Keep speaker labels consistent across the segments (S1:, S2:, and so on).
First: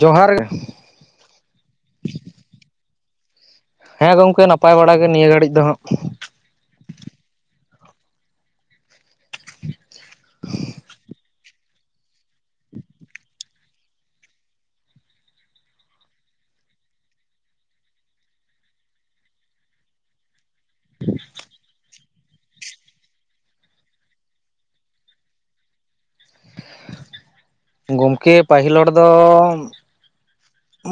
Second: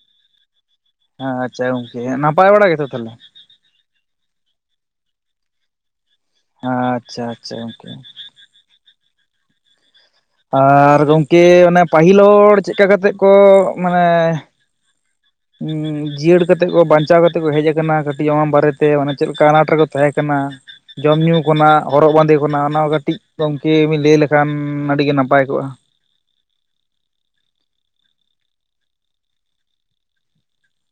S1: ᱡᱚᱦᱟᱨ
S2: ᱦᱮᱸ ᱟᱪᱷᱟ ᱜᱚᱝᱠᱮ ᱱᱟᱯᱟᱭ ᱵᱟᱲᱟ ᱜᱮᱛᱚ ᱛᱟᱦᱚᱞᱮ
S1: ᱦᱮᱸ ᱜᱚᱝᱠᱮ ᱱᱟᱯᱟᱭ ᱵᱟᱲ ᱜᱮ ᱱᱤᱭᱟᱹ ᱜᱷᱟᱹᱲᱤᱡ ᱫᱚ ᱦᱟᱸᱜ
S2: ᱟᱪᱷᱟ ᱟᱪᱷᱟ ᱜᱚᱝᱠᱮ ᱟᱨ ᱜᱚᱢᱠᱮ ᱚᱱᱮ ᱯᱟᱹᱦᱤᱞ ᱦᱚᱲ ᱪᱮᱫ ᱞᱮᱠᱟ ᱠᱟᱛᱮᱫ ᱠᱚ ᱢᱟᱱᱮ ᱡᱤᱭᱟᱹᱲ ᱠᱟᱛᱮᱜ ᱠᱚ ᱵᱟᱧᱪᱟᱣ ᱠᱟᱛᱮᱜ ᱠᱚ ᱦᱮᱡ ᱟᱠᱟᱱᱟ ᱠᱟᱹᱴᱤᱡ ᱚᱱᱟ ᱵᱟᱨᱮᱛᱮ ᱢᱟᱱᱮ ᱪᱮᱫ ᱞᱮᱠᱟ ᱟᱱᱟᱴ ᱨᱮᱠᱚ ᱛᱟᱦᱮᱸ ᱠᱟᱱᱟ ᱡᱚᱢ ᱧᱩ ᱠᱷᱚᱱᱟᱜ ᱦᱚᱨᱚᱜ ᱵᱟᱸᱫᱮ ᱠᱷᱱᱟᱜ ᱚᱱᱟ ᱠᱟᱹᱴᱤᱡ ᱜᱚᱢᱠᱮ ᱵᱮᱤᱱ ᱞᱟᱹᱭ ᱞᱮᱠᱷᱟᱱ ᱟᱹᱰᱤᱜ ᱱᱟᱯᱟᱭ ᱠᱚᱜᱼᱟ
S1: [inaudible] ᱜᱚᱢᱠᱮ ᱯᱟᱹᱦᱤᱞ ᱦᱚᱲ ᱫᱚ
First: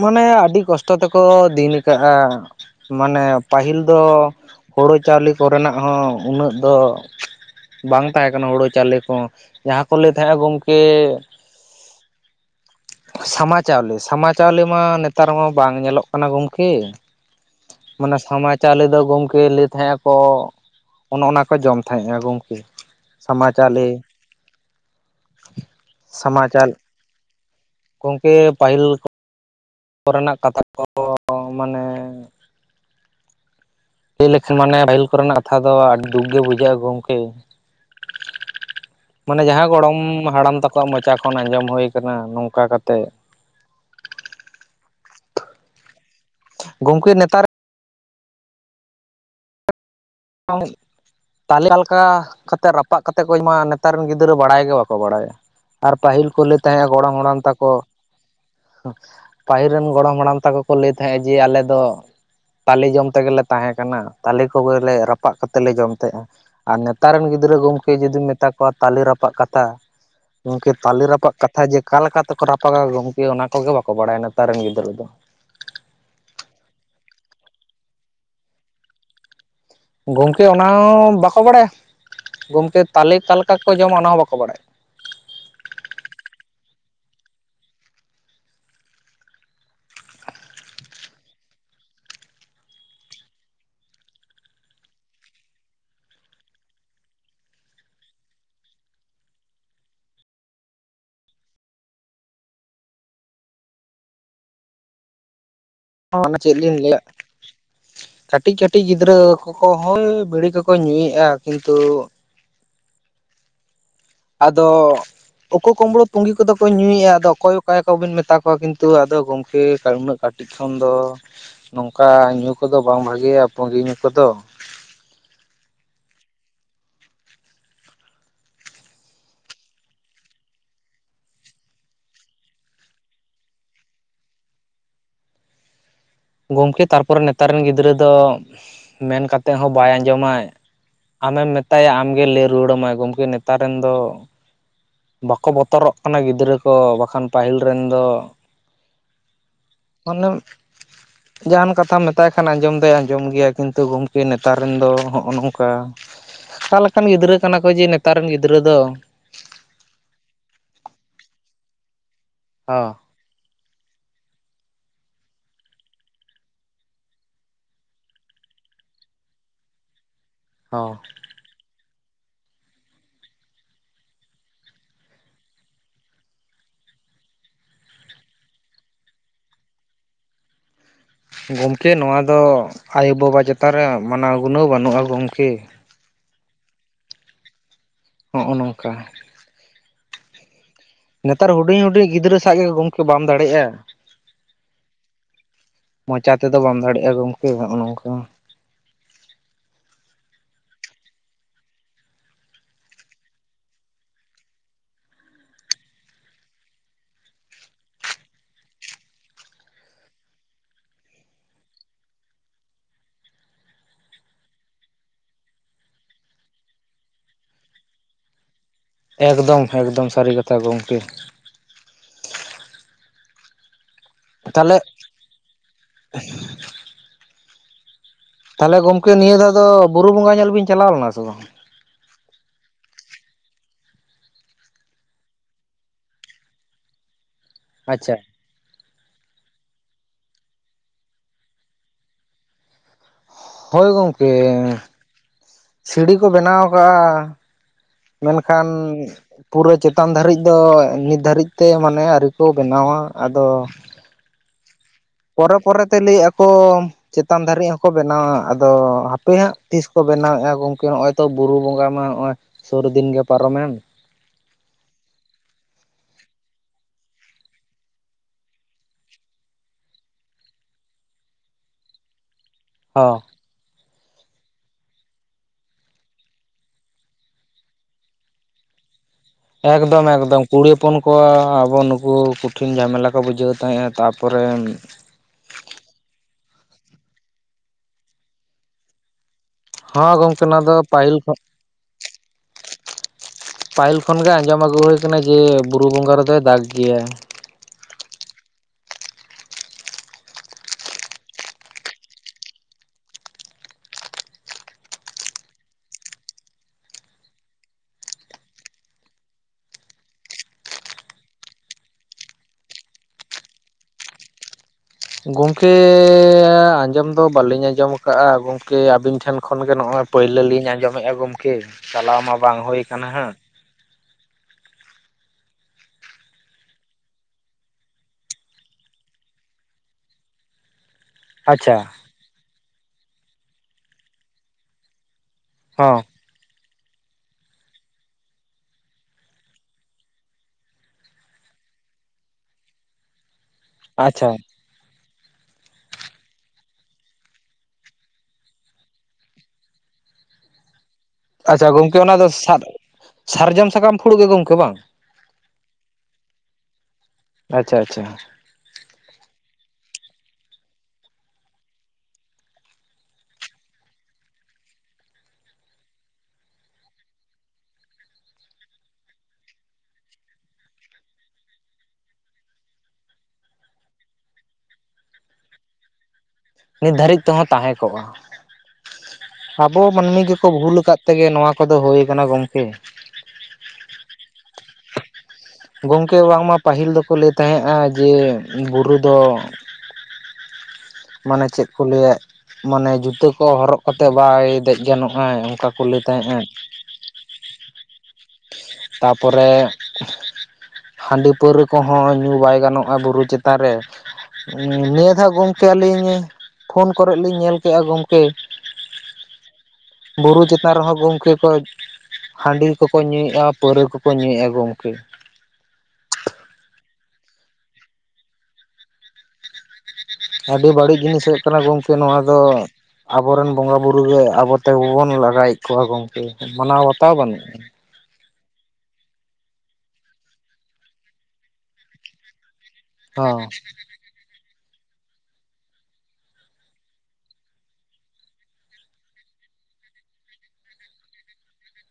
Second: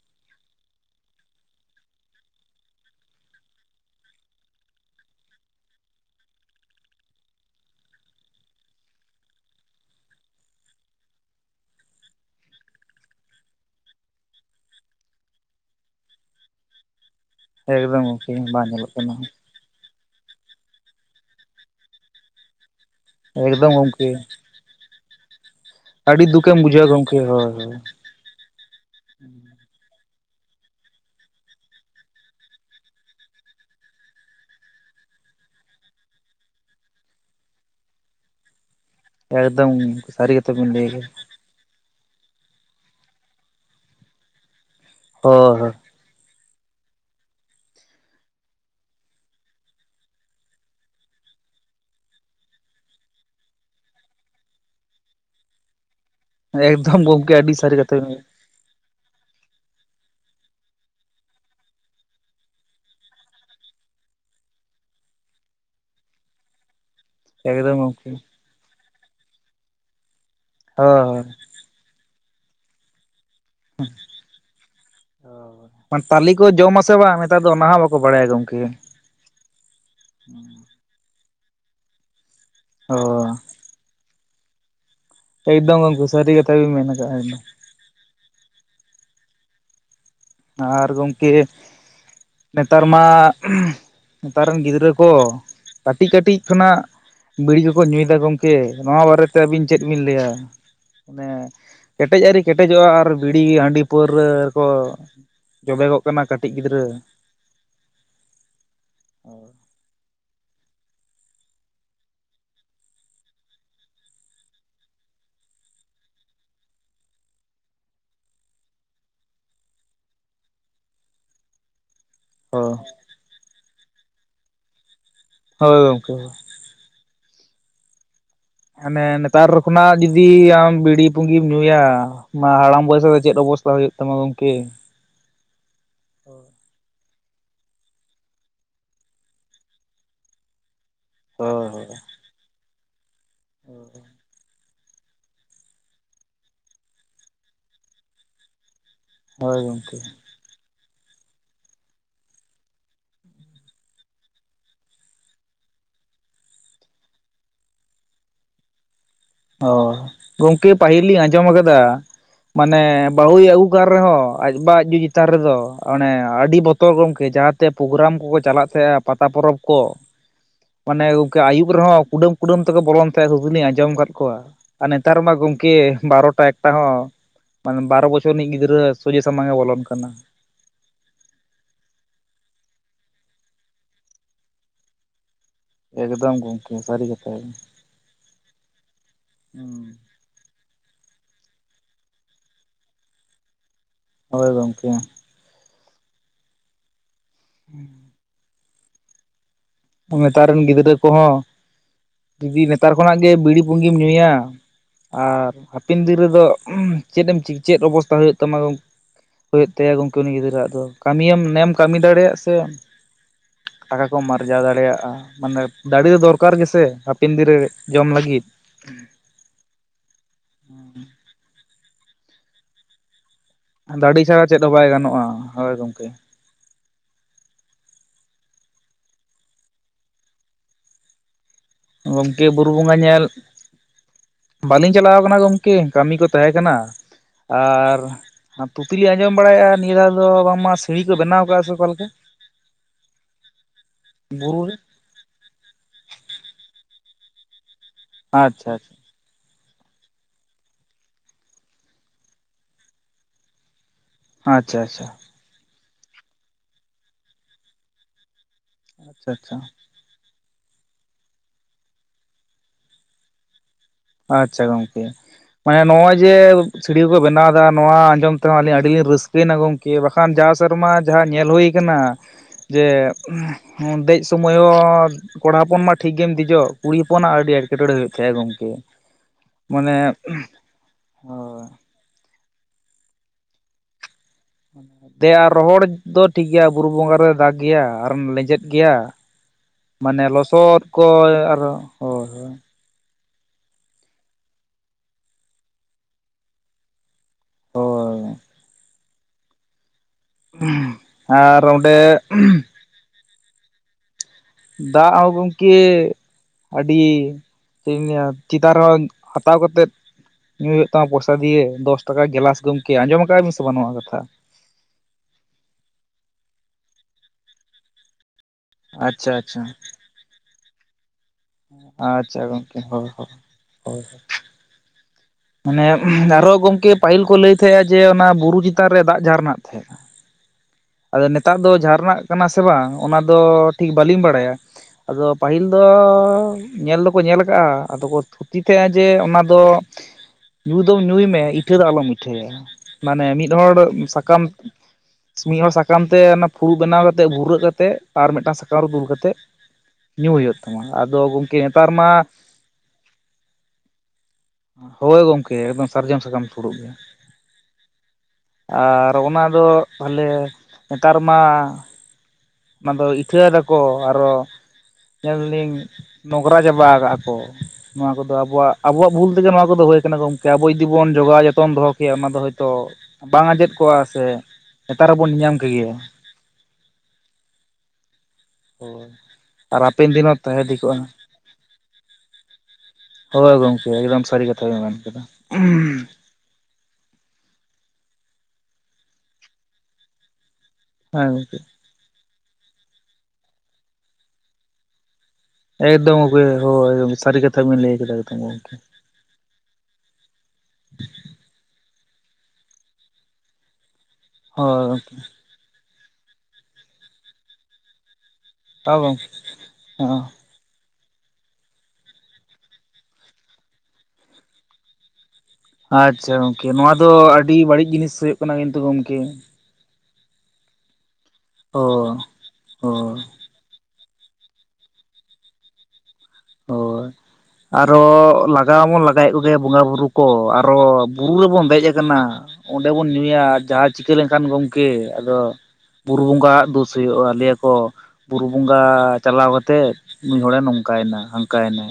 S1: ᱢᱟᱱᱮ ᱟᱹᱰᱤ ᱠᱚᱥᱴᱚ ᱛᱮᱠᱚ ᱫᱤᱱ ᱠᱟᱜᱼᱟ ᱢᱟᱱᱮ ᱯᱟᱹᱦᱤᱞ ᱫᱚ ᱦᱳᱲᱳ ᱪᱟᱣᱞᱮ ᱠᱚᱨᱮᱱᱟᱜ ᱦᱚᱸ ᱩᱱᱟᱹᱜ ᱫᱚ ᱵᱟᱝ ᱛᱟᱦᱮᱸ ᱠᱟᱱᱟ ᱦᱳᱲᱳ ᱪᱟᱣᱞᱮ ᱠᱚ ᱡᱟᱦᱟᱸ ᱠᱚ ᱞᱟᱹᱭ ᱛᱟᱦᱮᱸᱜᱼᱟ ᱜᱚᱢᱠᱮ ᱥᱟᱢᱟ ᱪᱟᱣᱞᱤ ᱥᱟᱢᱟ ᱪᱟᱣᱞᱤ ᱢᱟ ᱱᱮᱛᱟᱨ ᱢᱟ ᱵᱟᱝ ᱧᱮᱞᱚᱜ ᱠᱟᱱᱟ ᱜᱚᱢᱠᱮ
S2: ᱮᱠᱫᱚᱢ
S1: ᱢᱟᱱᱮ
S2: ᱜᱚᱝᱠᱮ
S1: ᱥᱟᱢᱟ
S2: ᱵᱟᱝ
S1: ᱪᱟᱣᱞᱮ
S2: ᱧᱮᱞᱚᱜ
S1: ᱫᱚ
S2: ᱠᱟᱱᱟ
S1: ᱜᱚᱢᱠᱮ ᱞᱟᱹᱭ ᱛᱟᱦᱮᱸ ᱟᱠᱚ ᱚᱱᱮ ᱚᱱᱟ ᱠᱚ ᱡᱚᱢ ᱛᱟᱦᱮᱸᱫᱼᱟ ᱜᱚᱢᱠᱮ ᱥᱟᱢᱟ
S2: ᱮᱠᱫᱚᱢ
S1: ᱪᱟᱣᱞᱮ
S2: ᱜᱚᱢᱠᱮ ᱟᱹᱰᱤ ᱫᱩᱠᱮᱢ ᱵᱩᱡᱷᱟᱹᱣᱟ ᱜᱚᱢᱠᱮ ᱦᱳᱭ ᱦᱳᱭ
S1: ᱜᱚᱝᱠᱮ ᱯᱟᱹᱦᱤᱞ ᱠᱚ ᱠᱚᱨᱮᱱᱟᱜ ᱠᱟᱛᱷᱟ ᱠᱚ ᱢᱟᱱᱮ ᱞᱟᱹᱭ ᱞᱮᱠᱷᱟᱱ ᱢᱟᱱᱮ ᱯᱟᱹᱦᱤᱞ ᱠᱚᱨᱮᱱᱟᱜ ᱠᱟᱛᱷᱟ ᱫᱚ ᱟᱹᱰᱤ ᱫᱩᱠ ᱜᱮ ᱵᱩᱡᱷᱟᱹᱜᱼᱟ ᱜᱚᱢᱠᱮ
S2: [inaudible]
S1: ᱢᱟᱱᱮ ᱡᱟᱦᱟᱸ ᱜᱚᱲᱚᱢ
S2: ᱥᱟᱹᱨᱤ ᱠᱟᱛᱷᱟ
S1: ᱦᱟᱲᱟᱢ
S2: ᱵᱤᱱ ᱞᱟᱹᱭ
S1: ᱛᱟᱠᱚᱣᱟᱜ
S2: ᱠᱟᱫᱟ
S1: ᱢᱚᱪᱟ ᱠᱷᱚᱱ ᱟᱸᱡᱚᱢ ᱦᱩᱭᱩ ᱟᱠᱟᱱᱟ ᱱᱚᱝᱠᱟ ᱠᱟᱛᱮᱜ
S2: [unintelligible]
S1: ᱜᱚᱝᱠᱮ ᱱᱮᱛᱟᱨ ᱚᱝ ᱛᱟᱞᱮ ᱟᱠᱟᱞᱮᱠᱟ ᱠᱟᱛᱮ ᱨᱟᱯᱟᱜ ᱠᱟᱛᱮᱫ ᱠᱚ ᱡᱚᱢᱟ ᱱᱮᱛᱟᱨ ᱨᱮᱱ ᱜᱤᱫᱽᱨᱟᱹ ᱵᱟᱲᱟᱭ ᱜᱮ ᱵᱟᱠᱚ ᱵᱟᱲᱟᱭᱟ ᱟᱨ ᱯᱟᱹᱦᱤᱞ ᱠᱚ ᱞᱮᱫ
S2: ᱦᱳᱭ
S1: ᱛᱟᱦᱮᱸᱱ
S2: ᱮᱠᱫᱚᱢ
S1: ᱜᱚᱲᱚᱢ
S2: ᱜᱚᱝᱠᱮ
S1: ᱦᱟᱲᱟᱢ
S2: ᱟᱹᱰᱤ
S1: ᱛᱮᱠᱚ
S2: ᱥᱟᱹᱨᱤ ᱠᱟᱛᱷᱟ ᱵᱤᱱ
S1: ᱯᱟᱹᱦᱤᱞ ᱨᱤᱱ ᱜᱚᱲᱚᱢ ᱦᱟᱲᱟᱢ ᱛᱟᱠᱚ ᱠᱚ ᱞᱟᱹᱭᱮᱫ ᱛᱟᱦᱮᱸ ᱡᱮ ᱟᱞᱮ ᱫᱚ ᱛᱟᱞᱮ ᱡᱚᱢ ᱛᱮᱜᱮᱞᱮ ᱛᱟᱦᱮᱸ ᱠᱟᱱᱟ ᱛᱟᱞᱮ ᱠᱚᱜᱮ ᱨᱟᱯ ᱨᱟᱯᱟᱜ ᱠᱟᱛᱮ ᱞᱮ ᱡᱚᱢ ᱛᱟᱦᱮᱸᱱ ᱟᱨ ᱱᱮᱛᱟᱨ ᱨᱤᱱ
S2: ᱞᱟᱹᱭ
S1: ᱜᱤᱫᱽᱨᱟᱹ
S2: ᱮᱠᱫᱚᱢ
S1: ᱜᱚᱢᱠᱮ
S2: ᱜᱚᱝᱠᱮ ᱦᱳᱭ
S1: ᱡᱩᱫᱤᱢ ᱢᱮᱛᱟ ᱠᱚᱣᱟ ᱛᱟᱞᱮ ᱨᱟᱯᱟᱜ ᱠᱟᱛᱷᱟ ᱜᱚᱢᱠᱮ ᱛᱟᱞᱮ
S2: ᱦᱳᱭ
S1: ᱨᱟᱯᱟᱜ ᱠᱟᱛᱷᱟ ᱡᱮ ᱚᱠᱟ ᱞᱮᱠᱟ ᱛᱮᱠᱚ ᱨᱟᱯᱟᱜᱟ ᱜᱚᱢᱠᱮ ᱚᱱᱟ ᱠᱚ ᱜᱚᱢᱠᱮ ᱵᱟᱠᱚ ᱵᱟᱲᱟᱭᱟ ᱱᱮᱛᱟᱨ ᱨᱤᱱ ᱜᱤᱫᱽᱨᱟᱹ ᱫᱚ
S2: ᱢᱟᱱᱮ ᱛᱟᱞᱤ ᱠᱚ ᱡᱚᱢᱟᱥᱮ ᱵᱟᱝ ᱱᱮᱛᱟᱨ ᱫᱚ ᱚᱱᱟ ᱦᱚᱸ ᱵᱟᱠᱚ ᱵᱟᱲᱟᱭᱟ ᱜᱚᱝᱠᱮ
S1: ᱜᱚᱢᱠᱮ ᱚᱱᱟ ᱦᱚᱸ ᱵᱟᱠᱚ ᱵᱟᱲᱟᱭᱟ ᱜᱚᱢᱠᱮ
S2: ᱚ
S1: ᱛᱟᱞᱮ ᱚᱠᱟ ᱞᱮᱠᱟ ᱠᱚ ᱡᱚᱢᱟ ᱚᱱᱟ ᱦᱚᱸ ᱵᱟᱠᱚ ᱵᱟᱲᱟᱭᱟ
S2: ᱮᱠᱫᱚᱢ ᱜᱚᱢᱠᱮ ᱥᱟᱹᱨᱤ ᱠᱟᱛᱷᱟ ᱵᱤᱱ ᱢᱮᱱ ᱟᱠᱟᱫᱼᱟ ᱟᱨ ᱜᱚᱢᱠᱮ ᱱᱮᱛᱟᱨ ᱢᱟ ᱱᱮᱛᱟᱨ ᱨᱤᱱ ᱜᱤᱫᱽᱨᱟᱹ ᱠᱚ ᱠᱟᱹᱴᱤᱡ ᱠᱟᱹᱴᱤᱡ ᱠᱷᱚᱱᱟᱜ ᱵᱤᱲᱤ ᱠᱚᱠᱚ ᱧᱩᱭᱮᱫᱫᱟ ᱜᱚᱝᱠᱮ ᱱᱚᱣᱟ ᱵᱟᱨᱮᱛᱮ ᱟᱹᱵᱤᱱ ᱪᱮᱫ ᱵᱤᱱ ᱞᱟᱹᱭᱟ ᱦᱮᱸ ᱠᱮᱴᱮᱡ ᱟᱹᱨᱤ ᱠᱮᱴᱮᱡᱚᱜᱼᱟ ᱟᱨ ᱵᱤᱲᱤ ᱦᱟᱺᱰᱤ ᱯᱟᱹᱣᱨᱟᱹᱠᱚ
S1: ᱦᱚᱸ ᱚᱱᱟᱮ ᱪᱮᱫ ᱞᱤᱧ ᱞᱟᱹᱭᱟ ᱠᱟᱹᱴᱤᱡ ᱠᱟᱹᱴᱤᱡ ᱜᱤᱫᱽᱨᱟᱹ ᱠᱚᱠᱚ ᱦᱚᱭ ᱵᱷᱤᱲᱤ ᱠᱚᱠᱚ ᱧᱩᱭᱮᱫᱼᱟ ᱠᱤᱱᱛᱩ ᱟᱫᱚ ᱩᱠᱩ ᱠᱩᱢᱲᱩ ᱯᱩᱝᱜᱤ ᱠᱚᱫᱚ ᱠᱚ ᱧᱩᱭᱮᱜ-ᱟ ᱟᱫᱚ ᱚᱠᱚᱭ ᱚᱠᱟ ᱠᱚᱵᱮᱱ ᱢᱮᱛᱟ ᱠᱚᱣᱟ ᱠᱤᱱᱛᱩ ᱟᱫᱚ ᱜᱚᱢᱠᱮ ᱩᱱᱟᱹᱜ ᱠᱟᱹᱴᱤᱡ ᱮᱠᱷᱚᱱ ᱫᱚ ᱱᱚᱝᱠᱟ ᱧᱩ ᱠᱚᱫᱚ ᱵᱟᱝ ᱵᱷᱟᱹᱜᱤᱭᱟ ᱯᱩᱸᱜᱤ ᱧᱩ ᱠᱚᱫᱚ
S2: ᱦᱚᱭ ᱜᱚᱝᱠᱮ ᱦᱟᱱᱮ ᱱᱮᱛᱟᱨ ᱠᱷᱚᱱᱟᱜ ᱡᱩᱫᱤ ᱟᱢ ᱵᱤᱰᱤ ᱯᱩᱸᱜᱤᱢ ᱧᱩᱭᱟ ᱟᱢᱟᱜ ᱦᱟᱲᱟᱢ ᱵᱚᱭᱮᱥ ᱨᱮᱫᱚ ᱪᱮᱫ ᱚᱵᱚᱥᱛᱟ ᱦᱩᱭᱩᱜ ᱛᱟᱢᱟ ᱜᱚᱝᱠᱮ
S1: ᱜᱚᱢᱠᱮ ᱛᱟᱨᱯᱚᱨᱮ ᱱᱮᱛᱟᱨ ᱨᱮᱱ ᱜᱤᱫᱽᱨᱟᱹ ᱫᱚ ᱢᱮᱱ ᱠᱟᱛᱮᱫ ᱦᱚᱸ ᱵᱟᱭ ᱟᱸᱡᱚᱢᱟ ᱟᱢᱮᱢ
S2: ᱦᱳᱭ
S1: ᱢᱮᱛᱟᱭᱟ ᱟᱢᱜᱮ ᱞᱟᱹᱭ ᱨᱩᱣᱟᱹᱲ ᱟᱢᱟᱭ ᱜᱚᱝᱠᱮ ᱱᱮᱛᱟᱨ ᱨᱤᱱ ᱫᱚ
S2: ᱦᱳᱭ
S1: ᱵᱟᱠᱚ ᱵᱚᱛᱚᱨᱚᱜ ᱠᱟᱱᱟ ᱜᱤᱫᱽᱨᱟᱹ ᱠᱚ ᱵᱟᱠᱷᱟᱱ ᱯᱟᱹᱦᱤᱞ ᱨᱤᱱ ᱫᱚ ᱢᱟᱱᱮ
S2: ᱦ
S1: ᱡᱟᱦᱟᱱ ᱠᱟᱛᱷᱟᱢ ᱢᱮᱛᱟᱭ ᱠᱷᱟᱱ ᱟᱸᱡᱚᱢ ᱫᱚᱭ ᱟᱸᱡᱚᱢ ᱜᱮᱭᱟ ᱠᱤᱱᱛᱩ ᱜᱚᱝᱠᱮ ᱱᱮᱛᱟᱨ ᱨᱮᱱ ᱫᱚ ᱦᱚ ᱚᱸᱱᱚᱜ-ᱚ ᱱᱚᱝᱠᱟ ᱚᱠᱟ ᱞᱮᱠᱟᱱ ᱜᱤᱫᱽᱨᱟᱹ ᱠᱟᱱᱟ ᱠᱚ ᱡᱮ ᱱᱮᱛᱟᱨ ᱨᱮᱱ ᱜᱤᱫᱽᱨᱟᱹ ᱫᱚ
S2: ᱳ ᱜᱚᱝᱠᱮ ᱯᱟᱹᱦᱤᱞ ᱞᱤᱧ ᱟᱸᱡᱚᱢ ᱟᱠᱟᱫᱟ ᱢᱟᱱᱮ
S1: ᱦᱚᱸ
S2: ᱵᱟᱹᱦᱩᱭ ᱟᱹᱜᱩᱣᱟᱠᱟᱱ ᱨᱮᱦᱚᱸ ᱟᱡ ᱵᱟ ᱦᱟᱜ ᱡᱤᱣᱤ ᱪᱮᱛᱟᱱ ᱨᱮᱫᱚ ᱚᱱᱮ ᱟᱹᱰᱤ ᱵᱚᱛᱚᱨ ᱜᱚᱝᱠᱮ ᱡᱟᱦᱟᱸ ᱛᱮ ᱯᱨᱚᱜᱨᱟᱢ ᱠᱚᱠᱚ ᱪᱟᱞᱟᱜ ᱛᱟᱦᱮᱸᱜᱼᱟ ᱯᱟᱛᱟ ᱯᱚᱨᱚᱵᱽ ᱠᱚ
S1: ᱦᱚᱸ
S2: ᱢᱟᱱᱮ ᱜᱚᱝᱠᱮ ᱟᱹᱭᱩᱵ ᱨᱮᱦᱚᱸ ᱠᱩᱰᱟᱹᱢ ᱠᱩᱰᱟᱹᱢ ᱛᱮᱠᱚ ᱵᱚᱞᱚᱱ ᱛᱟᱦᱮᱸᱱ ᱚᱱᱠᱟᱞᱤᱧ ᱟᱸᱡᱚᱢ ᱟᱠᱟᱫ ᱠᱚᱣᱟ ᱠᱚ ᱟ ᱟᱨ ᱱᱮᱛᱟᱨ ᱢᱟ ᱜᱚᱝᱠᱮ ᱵᱟᱨᱚᱴᱟ ᱮᱠᱴᱟ ᱦᱚᱸ ᱢᱟᱱᱮ ᱵᱟᱨᱚ ᱵᱚᱪᱷᱚᱨ ᱨᱤᱱᱤᱡ ᱜᱤᱫᱽᱨᱟᱹ ᱥᱚᱡᱷᱮ ᱥᱟᱢᱟᱝ ᱮ ᱵᱚᱞᱚᱱ ᱠᱟᱱᱟ
S1: ᱜᱚᱝᱠᱮ ᱱᱚᱣᱟ ᱫᱚ ᱟᱭᱳ ᱵᱟᱵᱟ ᱪᱮᱛᱟᱱ ᱨᱮ ᱢᱟᱱᱟᱣ ᱜᱩᱱᱟᱹᱣ ᱵᱟᱹᱱᱩᱜ-ᱟ ᱜᱚᱝᱠᱮ᱾
S2: ᱮᱠᱫᱚᱢ ᱜᱚᱝᱠᱮ ᱥᱟᱹᱨᱤ ᱠᱟᱛᱷᱟ ᱜᱮᱸ
S1: ᱦᱚᱸ ᱚ ᱱᱚᱜ ᱱᱚᱝᱠᱟ
S2: ᱦᱩᱸ,
S1: ᱱᱮᱛᱟᱨ ᱦᱩᱰᱤᱧ ᱦᱩᱰᱤᱧ ᱜᱤᱫᱽᱨᱟᱹ ᱥᱟᱶ ᱜᱮ ᱜᱚᱝᱠᱮ ᱵᱟᱢ ᱫᱟᱲᱮᱭᱟᱜᱼᱟ᱾
S2: ᱦᱚᱭ ᱜᱚᱝᱠᱮ
S1: ᱢᱚᱪᱟ ᱛᱮᱫᱚ ᱵᱟᱢ ᱫᱟᱲᱮᱜ-ᱟ ᱜᱚᱝᱠᱮ ᱦᱚᱸᱚ ᱱᱚᱸᱜ-ᱚ ᱱᱚᱝᱠᱟ
S2: ᱱᱮᱛᱟᱨ ᱨᱤᱱ ᱜᱤᱫᱽᱨᱟᱹ ᱠᱚᱦᱚᱸ ᱡᱩᱫᱤ ᱱᱮᱛᱟᱨ ᱠᱷᱚᱱᱟᱜ ᱜᱮ ᱵᱤᱲᱤ ᱯᱩᱸᱜᱤᱢ ᱧᱩᱭᱟ ᱟᱨ ᱦᱟᱯᱮᱱ ᱫᱤᱱ ᱨᱮᱫᱚ ᱪᱮᱫ ᱮᱢ ᱪᱮᱫ ᱚᱵᱚᱥᱛᱟ ᱦᱩᱭᱩᱜ ᱛᱟᱢᱟ ᱦᱩᱭᱩᱜ ᱛᱟᱭᱟ ᱜᱚᱢᱠᱮ ᱩᱱᱤ ᱜᱤᱫᱽᱨᱟᱹ ᱦᱟᱜ ᱫᱚ ᱠᱟᱹᱢᱤᱭ ᱱᱮᱢ ᱠᱟᱹᱢᱤ ᱫᱟᱲᱮᱭᱟᱜ ᱥᱮ᱾ ᱴᱟᱠᱟ ᱠᱚᱢ ᱟᱨᱡᱟᱣ ᱫᱟᱲᱮᱭᱟᱜᱼᱟ ᱢᱟᱱᱮ ᱫᱟᱲᱮ ᱫᱚ ᱫᱚᱨᱠᱟᱨ ᱜᱮᱥᱮ ᱦᱟᱯᱮᱱ ᱫᱤᱱ ᱨᱮ ᱡᱚᱢ ᱞᱟᱹᱜᱤᱫ᱾
S1: ᱮᱠᱫᱚᱢ ᱮᱠᱫᱚᱢ ᱥᱟᱹᱨᱤ ᱠᱟᱛᱷᱟ ᱜᱚᱝᱠᱮ ᱾
S2: ᱫᱟᱹᱲᱤ ᱪᱷᱟᱲᱟ ᱪᱮᱫ ᱦᱚᱸ
S1: ᱛᱟᱦᱚᱞᱮ
S2: ᱵᱟᱭ ᱜᱟᱱᱚᱜᱼᱟ ᱦᱚᱭ ᱜᱚᱝᱠᱮ᱾
S1: ᱛᱟᱦᱚᱞᱮ ᱜᱚᱝᱠᱮ ᱱᱤᱭᱟᱹ ᱫᱷᱟᱣ ᱫᱚ ᱵᱩᱨᱩ ᱵᱚᱸᱜᱟ ᱧᱮᱞ ᱵᱤᱱ ᱪᱟᱞᱟᱣ ᱞᱮᱱᱟ ᱥᱮ ᱵᱟᱝ?
S2: ᱜᱚᱝᱠᱮ ᱵᱩᱨᱩ ᱵᱚᱸᱜᱟ ᱧᱮᱞ ᱵᱟᱹᱞᱤᱧ ᱪᱟᱞᱟᱣ ᱟᱠᱟᱱᱟ ᱜᱚᱝᱠᱮ ᱠᱟᱹᱢᱤ ᱠᱚ ᱛᱟᱦᱮᱸ ᱠᱟᱱᱟ ᱟᱨ᱾
S1: ᱟᱪᱪᱷᱟ
S2: ᱛᱷᱩᱛᱤᱞᱤᱧ ᱟᱸᱡᱚᱢ ᱵᱟᱲᱟᱭᱮᱫᱼᱟ ᱱᱤᱭᱟᱹ ᱫᱷᱟᱣ ᱫᱚ ᱵᱟᱝᱢᱟ ᱥᱤᱲᱤ ᱠᱚ ᱵᱮᱱᱟᱣ ᱟᱠᱟᱫᱼᱟ ᱥᱮ ᱚᱠᱟ ᱞᱮᱠᱟ? [inaudible]
S1: ᱦᱳᱭ ᱜᱚᱝᱠᱮ
S2: ᱵᱩᱨᱩ ᱨᱮ
S1: ᱥᱤᱲᱤ ᱠᱚ ᱵᱮᱱᱟᱣ ᱟᱠᱟᱜ-ᱟ᱾ ᱢᱮᱱᱠᱷᱟᱱ
S2: ᱟᱪᱪᱷᱟ ᱟᱪᱪᱷᱟ
S1: ᱯᱩᱨᱟᱹ ᱪᱮᱛᱟᱱ ᱫᱷᱟᱹᱨᱤᱡ ᱫᱚ ᱱᱤᱛ ᱫᱷᱟᱹᱨᱤᱡ ᱛᱮ ᱢᱟᱱᱮ ᱟᱹᱨᱤ ᱠᱚ ᱵᱮᱱᱟᱣᱟ ᱟᱫᱚ
S2: ᱟᱪᱪᱷᱟ ᱟᱪᱪᱷᱟ᱾
S1: ᱯᱚᱨᱮ ᱯᱚᱨᱮᱛᱮ ᱞᱟᱹᱭᱮᱫ ᱟᱠᱚ ᱪᱮᱛᱟᱱ ᱫᱷᱟᱹᱨᱤᱡ ᱦᱚᱸᱠᱚ ᱵᱮᱱᱟᱣᱟ ᱟᱫᱚ ᱦᱟᱯᱮ ᱦᱟᱸᱜ
S2: ᱟᱪᱪᱷᱟ ᱟᱪᱪᱷᱟ
S1: ᱛᱤᱥ ᱠᱚ ᱵᱮᱱᱟᱣᱮᱫ-ᱟ ᱜᱚᱝᱠᱮ ᱱᱚᱜ-ᱚᱭ ᱛᱚ ᱵᱩᱨᱩ ᱵᱚᱸᱜᱟ ᱢᱟ ᱱᱚᱜ-ᱚᱭ ᱥᱩᱨ ᱫᱤᱱ ᱜᱮ ᱯᱟᱨᱚᱢ ᱢᱮᱱ
S2: ᱟᱪᱪᱷᱟ ᱜᱚᱝᱠᱮ᱾ ᱢᱟᱱᱮ ᱱᱚᱜ ᱚᱭ ᱡᱮ ᱥᱤᱲᱤᱭᱟᱹ ᱯᱮ ᱵᱮᱱᱟᱣ ᱫᱟ ᱱᱚᱣᱟ ᱟᱸᱡᱚᱢ ᱛᱮᱦᱚᱸ ᱞᱤᱧ ᱟᱹᱰᱤ ᱞᱤᱧ ᱨᱟᱹᱥᱠᱟᱹᱭ ᱮᱱᱟ ᱜᱚᱝᱠᱮ ᱠᱤ ᱵᱟᱠᱷᱟᱱ ᱡᱟᱣ ᱥᱮᱨᱢᱟ ᱡᱟᱦᱟᱸ ᱧᱮᱞ ᱦᱩᱭ ᱟᱠᱟᱱᱟ ᱡᱮ
S1: ᱦᱚᱸ
S2: ᱦᱮᱸ ᱫᱮᱡ ᱥᱩᱢᱚᱭ ᱦᱚᱸ ᱠᱚᱲᱟ ᱦᱚᱯᱚᱱ ᱢᱟ ᱴᱷᱤᱠ ᱜᱮᱢ ᱫᱮᱡᱚᱜ ᱠᱩᱲᱤ ᱦᱚᱯᱚᱱᱟᱜ ᱟᱹᱰᱤ ᱮᱴᱠᱮᱴᱚᱬᱮ ᱦᱩᱭᱩᱜ ᱛᱟᱦᱮᱸᱜ ᱜᱚᱝᱠᱮ᱾ ᱢᱟᱱᱮ
S1: ᱮᱠᱫᱚᱢ ᱮᱠᱫᱚᱢ ᱠᱩᱲᱤ ᱦᱚᱯᱚᱱ ᱠᱚ ᱟᱵᱚ ᱱᱩᱠᱩ ᱠᱚᱴᱷᱤᱱ ᱡᱷᱟᱢᱮᱞᱟ ᱠᱚ ᱵᱩᱡᱷᱟᱹᱣ ᱛᱟᱦᱮᱸᱜᱼᱟ ᱛᱟ ᱯᱚᱨᱮᱱ
S2: ᱫᱮ ᱟᱨ ᱨᱚᱦᱚᱲ ᱫᱚ ᱴᱷᱤᱠ ᱜᱮᱭᱟ ᱵᱩᱨᱩ ᱵᱚᱸᱜᱟ ᱨᱮ ᱫᱟᱜ ᱜᱮᱭᱟ ᱟᱨᱮᱢ ᱞᱮᱸᱡᱮᱫ ᱜᱮᱭᱟ
S1: ᱦᱚᱸ
S2: ᱢᱟᱱᱮ
S1: ᱜᱚᱝᱠᱮ ᱚᱱᱟ ᱫᱚ
S2: ᱞᱚᱥᱚᱫ
S1: ᱯᱟᱹᱦᱤᱞ
S2: ᱠᱚᱭ
S1: ᱠᱷᱚᱱ
S2: ᱟᱨᱚ, ᱦᱳᱭ ᱦᱳᱭ
S1: ᱯᱟᱹᱦᱤᱞ ᱠᱷᱚᱱ ᱜᱮ ᱟᱸᱡᱚᱢ ᱟᱹᱜᱩ ᱦᱩᱭ ᱠᱟᱱᱟ ᱡᱮ ᱵᱩᱨᱩ ᱵᱚᱸᱜᱟ ᱨᱮᱫᱚᱭ ᱫᱟᱜᱽ ᱜᱮᱭᱟ᱾
S2: ᱦᱳᱭ᱾ ᱟᱨ ᱚᱸᱰᱮ ᱫᱟᱜ ᱦᱚᱸ ᱜᱚᱢᱠᱮ ᱟᱹᱰᱤ ᱪᱮᱫ ᱤᱧ ᱞᱟᱹᱭᱟ ᱪᱮᱛᱟᱱ ᱨᱮᱦᱚᱸ ᱦᱟᱛᱟᱣ ᱠᱟᱛᱮᱫ ᱧᱩᱭ ᱦᱩᱭᱩᱜ ᱛᱟᱢᱟ ᱯᱚᱭᱥᱟ ᱫᱤᱭᱮ ᱫᱚᱥ ᱴᱟᱠᱟ ᱜᱮᱞᱟᱥ ᱜᱚᱝᱠᱮ ᱟᱸᱡᱚᱢ ᱟᱠᱟᱫ ᱵᱤᱱ ᱥᱮ ᱵᱟᱝ ᱱᱚᱣᱟ ᱠᱟᱛᱷᱟ᱾
S1: ᱜᱚᱢᱠᱮ ᱟᱸᱡᱚᱢ ᱫᱚ ᱵᱟᱹᱞᱤᱧ ᱟᱸᱡᱚᱢ ᱟᱠᱟᱜ-ᱟ ᱜᱚᱢᱠᱮ ᱟᱹᱵᱤᱱ
S2: ᱟᱪᱪᱷᱟ
S1: ᱴᱷᱮᱱ
S2: ᱟᱪᱪᱷᱟ
S1: ᱠᱷᱚᱱᱜᱮ ᱱᱚᱜ-ᱚᱭ ᱯᱳᱭᱞᱟᱹ ᱞᱤᱧ ᱟᱸᱡᱚᱢᱮᱫ-ᱟ ᱜᱚᱢᱠᱮ ᱪᱟᱞᱟᱣ ᱢᱟ
S2: ᱟᱪᱪᱷᱟ
S1: ᱵᱟᱝ
S2: ᱜᱚᱝᱠᱮ
S1: ᱦᱩᱭ ᱠᱟᱱᱟ
S2: ᱦᱳᱭ
S1: ᱦᱟᱸᱜ
S2: ᱦᱳᱭ ᱦᱳᱭ ᱢᱟᱱᱮ ᱟᱨᱚ ᱜᱚᱢᱠᱮ ᱯᱟᱹᱦᱤᱞ ᱠᱚ ᱞᱟᱹᱭ ᱛᱟᱦᱮᱸᱜ-ᱟ ᱡᱮ ᱚᱱᱟ ᱵᱩᱨᱩ ᱪᱮᱛᱟᱱ ᱨᱮ ᱫᱟᱜ ᱡᱷᱟᱨᱱᱟᱜ ᱛᱟᱦᱮᱸᱫ ᱟᱫᱚ ᱱᱮᱛᱟᱨ ᱫᱚ
S1: ᱟᱪᱪᱷᱟ
S2: ᱡᱷᱟᱨᱱᱟᱜ ᱠᱟᱱᱟ ᱥᱮ ᱵᱟᱝ ᱚᱱᱟ ᱫᱚ ᱴᱷᱤᱠ ᱵᱟᱹᱞᱤᱧ ᱵᱟᱲᱟᱭᱟ ᱟᱫᱚ ᱯᱟᱦᱤᱞ ᱫᱚᱻ
S1: ᱦᱚᱸ
S2: ᱧᱮᱞ ᱫᱚᱠᱚ ᱧᱮᱞ ᱟᱠᱟᱜ-ᱟ ᱟᱫᱚ ᱠᱚ ᱛᱷᱩᱛᱤ ᱛᱟᱦᱮᱸᱜ-ᱟ ᱡᱮ ᱚᱱᱟ ᱫᱚ ᱧᱩ ᱫᱚᱢ ᱧᱩᱭ ᱢᱮ ᱤᱴᱷᱟᱹ ᱫᱚ ᱟᱞᱚᱢ ᱤᱴᱷᱟᱹᱭᱟ ᱢᱟᱱᱮ ᱢᱤᱫᱦᱚᱲ
S1: ᱟᱪᱪᱷᱟ
S2: ᱥᱟᱠᱟᱢ ᱢᱤᱫ ᱦᱚᱲ ᱥᱟᱠᱟᱢ ᱛᱮ ᱚᱱᱟ ᱯᱷᱩᱲᱩᱜ ᱵᱮᱱᱟᱣ ᱠᱟᱛᱮ ᱵᱷᱩᱨᱟᱹᱜ ᱠᱟᱛᱮᱫ ᱟᱨ ᱢᱤᱫᱴᱟᱝ ᱥᱟᱠᱟᱢ ᱨᱮ ᱫᱩᱞ ᱠᱟᱛᱮᱜ ᱧᱩ ᱦᱩᱭᱩᱜ ᱛᱟᱢᱟ ᱟᱫᱚ ᱜᱚᱝᱠᱮ
S1: ᱟᱪᱪᱷᱟ
S2: ᱦᱮᱸᱛᱟᱨ ᱢᱟ
S1: ᱚᱱᱟ ᱫᱚ ᱥᱟᱨ ᱥᱟᱨᱡᱚᱢ ᱥᱟᱠᱟᱢ ᱯᱷᱩᱲᱩᱜ ᱜᱮ ᱜᱚᱝᱠᱮ ᱵᱟᱝ
S2: ᱦᱳᱭ ᱜᱚᱢᱠᱮ ᱮᱠᱫᱚᱢ ᱥᱟᱨᱡᱚᱢ ᱥᱟᱠᱟᱢ ᱯᱷᱩᱲᱩᱜ
S1: ᱟᱪᱪᱷᱟ ᱟᱪᱪᱷᱟ
S2: ᱟᱨ ᱚᱱᱟ ᱫᱚ ᱛᱟᱦᱞᱮ ᱱᱮᱛᱟᱨ ᱢᱟ ᱚᱱᱟ ᱫᱚ ᱤᱴᱷᱟᱹ ᱣᱟᱫᱟᱠᱚ ᱟᱨᱚ ᱧᱮᱞ ᱫᱤᱧ ᱱᱚᱜᱨᱟ ᱪᱟᱵᱟ ᱟᱠᱟᱜᱼᱟ ᱠᱚ ᱱᱚᱣᱟ ᱠᱚᱫᱚ ᱟᱵᱚᱣᱟᱜ ᱟᱵᱚᱣᱟᱜ ᱵᱷᱩᱞ ᱛᱮᱜᱮ ᱱᱚᱣᱟ ᱠᱚᱫᱚ ᱦᱩᱭ ᱠᱟᱱᱟ ᱜᱚᱝᱠᱮ ᱟᱵᱚ ᱡᱩᱫᱤ ᱵᱚᱱ ᱡᱚᱜᱟᱣ ᱡᱚᱛᱚᱱ ᱫᱚᱦᱚ ᱠᱮᱭᱟ ᱚᱱᱟ ᱫᱚ ᱦᱚᱭ ᱛᱚ ᱵᱟᱝ ᱟᱸᱡᱮᱫ ᱠᱚᱜ-ᱟ ᱥᱮ ᱦᱮᱸᱛᱟᱨ ᱦᱚᱸᱵᱚᱱ ᱧᱟᱢ ᱠᱮᱜᱮᱭᱟ
S1: ᱱᱤᱛ ᱫᱷᱟᱹᱨᱤᱡ ᱛᱮᱦᱚᱸ ᱛᱟᱦᱮᱸ ᱠᱚᱜ-ᱟ
S2: ᱦᱳᱭ
S1: ᱟᱵᱚ
S2: ᱟᱨ ᱦᱟᱯᱮᱱ
S1: ᱢᱟᱹᱱᱢᱤ
S2: ᱫᱤᱱ ᱦᱚᱸ
S1: ᱜᱮᱠᱚ
S2: ᱛᱟᱦᱮᱸ ᱴᱷᱤᱠᱚᱜᱼᱟ
S1: ᱵᱷᱩᱞᱠᱟᱫ ᱛᱮᱜᱮ ᱱᱚᱣᱟ ᱠᱚᱫᱚ ᱦᱩᱭ ᱠᱟᱱᱟ ᱜᱚᱝᱠᱮ
S2: ᱦᱳᱭ ᱜᱚᱢᱠᱮ ᱮᱠᱫᱚᱢ ᱥᱟᱹᱨᱤ ᱠᱟᱛᱷᱟ ᱵᱮᱱ ᱢᱮᱱ ᱠᱟᱫᱟ
S1: ᱜᱚᱝᱠᱮ ᱵᱟᱝᱢᱟ ᱯᱟᱹᱦᱤᱞ ᱫᱚᱠᱚ ᱞᱟᱹᱭ ᱛᱟᱦᱮᱸᱜ-ᱟ ᱡᱮ ᱵᱩᱨᱩ ᱫᱚ
S2: ᱦᱮᱸ
S1: ᱢᱟᱱᱮ
S2: ᱜᱚᱢᱠᱮ
S1: ᱪᱮᱫ ᱠᱚ ᱞᱟᱹᱭᱟ ᱢᱟᱱᱮ ᱡᱩᱛᱟᱹ ᱠᱚ ᱦᱚᱨᱚᱜ ᱠᱟᱛᱮᱜ ᱵᱟᱭ ᱫᱮᱡ ᱜᱟᱱᱚᱜ-ᱟᱭ
S2: ᱮᱠᱫᱚᱢ ᱜᱮ ᱦᱳᱭ ᱥᱟᱹᱨᱤ ᱠᱟᱛᱷᱟ ᱵᱤᱱ ᱞᱟᱹᱭ ᱠᱮᱫᱟ ᱮᱠᱫᱚᱢ ᱜᱚᱝᱠᱮ
S1: ᱛᱟᱯᱚᱨᱮ ᱦᱟᱺᱰᱤ ᱯᱟᱹᱣᱨᱟᱹ ᱠᱚᱦᱚᱸ ᱧᱩ ᱵᱟᱭ ᱜᱟᱱᱚᱜ-ᱟ ᱵᱩᱨᱩ ᱪᱮᱛᱟᱱ ᱨᱮ
S2: ᱦᱳᱭ
S1: ᱱᱤᱭᱟᱹ ᱫᱷᱟ ᱜᱚᱝᱠᱮ ᱟᱹᱞᱤᱧ ᱯᱷᱳᱱ ᱠᱚᱨᱮᱜ ᱞᱤᱧ ᱧᱮᱞ ᱠᱮᱜ-ᱟ ᱜᱚᱢᱠᱮ
S2: ᱛᱟᱣ ᱵᱟᱝᱼᱼ
S1: ᱵᱩᱨᱩ ᱪᱮᱛᱟᱱ ᱨᱮᱦᱚᱸ ᱜᱚᱢᱠᱮᱼᱼ ᱠᱚ ᱦᱟᱸᱰᱤ ᱠᱚᱠᱚ ᱧᱩᱭᱮᱜ-ᱟ ᱯᱟᱹᱣᱨᱟᱹ ᱠᱚᱠᱚ ᱧᱩ ᱭᱮᱜ-ᱟ ᱜᱚᱢᱠᱮ᱾
S2: ᱟᱪᱪᱷᱟ ᱜᱚᱝᱠᱮ ᱱᱚᱣᱟ ᱫᱚ ᱟᱰᱤ ᱵᱟᱲᱤᱡ ᱡᱤᱱᱤᱥ ᱦᱩᱭᱩᱜ ᱠᱟᱱᱟ ᱠᱤᱱᱛᱩ ᱜᱚᱢᱠᱮ᱾
S1: ᱟᱰᱤ ᱵᱟᱲᱤᱡ ᱡᱤᱱᱤᱥ ᱦᱩᱭᱩᱜ ᱠᱟᱱᱟ
S2: ᱚ
S1: ᱜᱚᱝᱠᱮ ᱱᱚᱣᱟ ᱫᱚ
S2: ᱦᱳᱭ
S1: ᱟᱵᱚ ᱨᱮᱱᱼᱼ ᱵᱚᱸᱜᱟ ᱵᱩᱨᱩ ᱜᱮ ᱟᱵᱚ ᱛᱮ ᱵᱚᱱ ᱞᱟᱜᱟᱭᱮᱜ ᱠᱚᱣᱟ ᱜᱚᱝᱠᱮ ᱢᱟᱱᱟᱣ ᱵᱟᱛᱟᱣ ᱵᱟᱱᱩᱜ
S2: ᱟᱫᱚ ᱞᱟᱜᱟᱣ ᱢᱟᱵᱚᱱ ᱞᱟᱜᱟᱭᱮᱜ ᱠᱚᱜᱮ ᱵᱚᱸᱜᱟ ᱵᱩᱨᱩ ᱠᱚ ᱟᱨᱚ ᱵᱩᱨᱩ ᱨᱮᱵᱚᱱ ᱫᱮᱡ ᱠᱟᱱᱟᱼᱼ ᱚᱸᱰᱮ ᱵᱚᱱ
S1: ᱦᱚᱸ
S2: ᱧᱩᱭᱟ ᱟᱨ ᱡᱟᱦᱟᱸ ᱪᱤᱠᱟᱹ ᱞᱮᱱᱠᱷᱟᱱ ᱜᱚᱝᱠᱮ ᱟᱫᱚᱼᱼ ᱵᱩᱨᱩ ᱵᱚᱸᱜᱟ ᱣᱟᱜ ᱫᱳᱥ ᱦᱩᱭᱩᱜ-ᱟ ᱞᱟᱹᱭᱟ ᱠᱚᱼᱼ ᱵᱩᱨᱩ ᱵᱚᱸᱜᱟ ᱪᱟᱞᱟᱣ ᱠᱟᱛᱮᱜ ᱱᱩᱭ ᱦᱚᱲᱮ ᱱᱚᱝᱠᱟᱭ ᱱᱟ ᱦᱟᱝᱠᱟ ᱭᱮᱱᱟ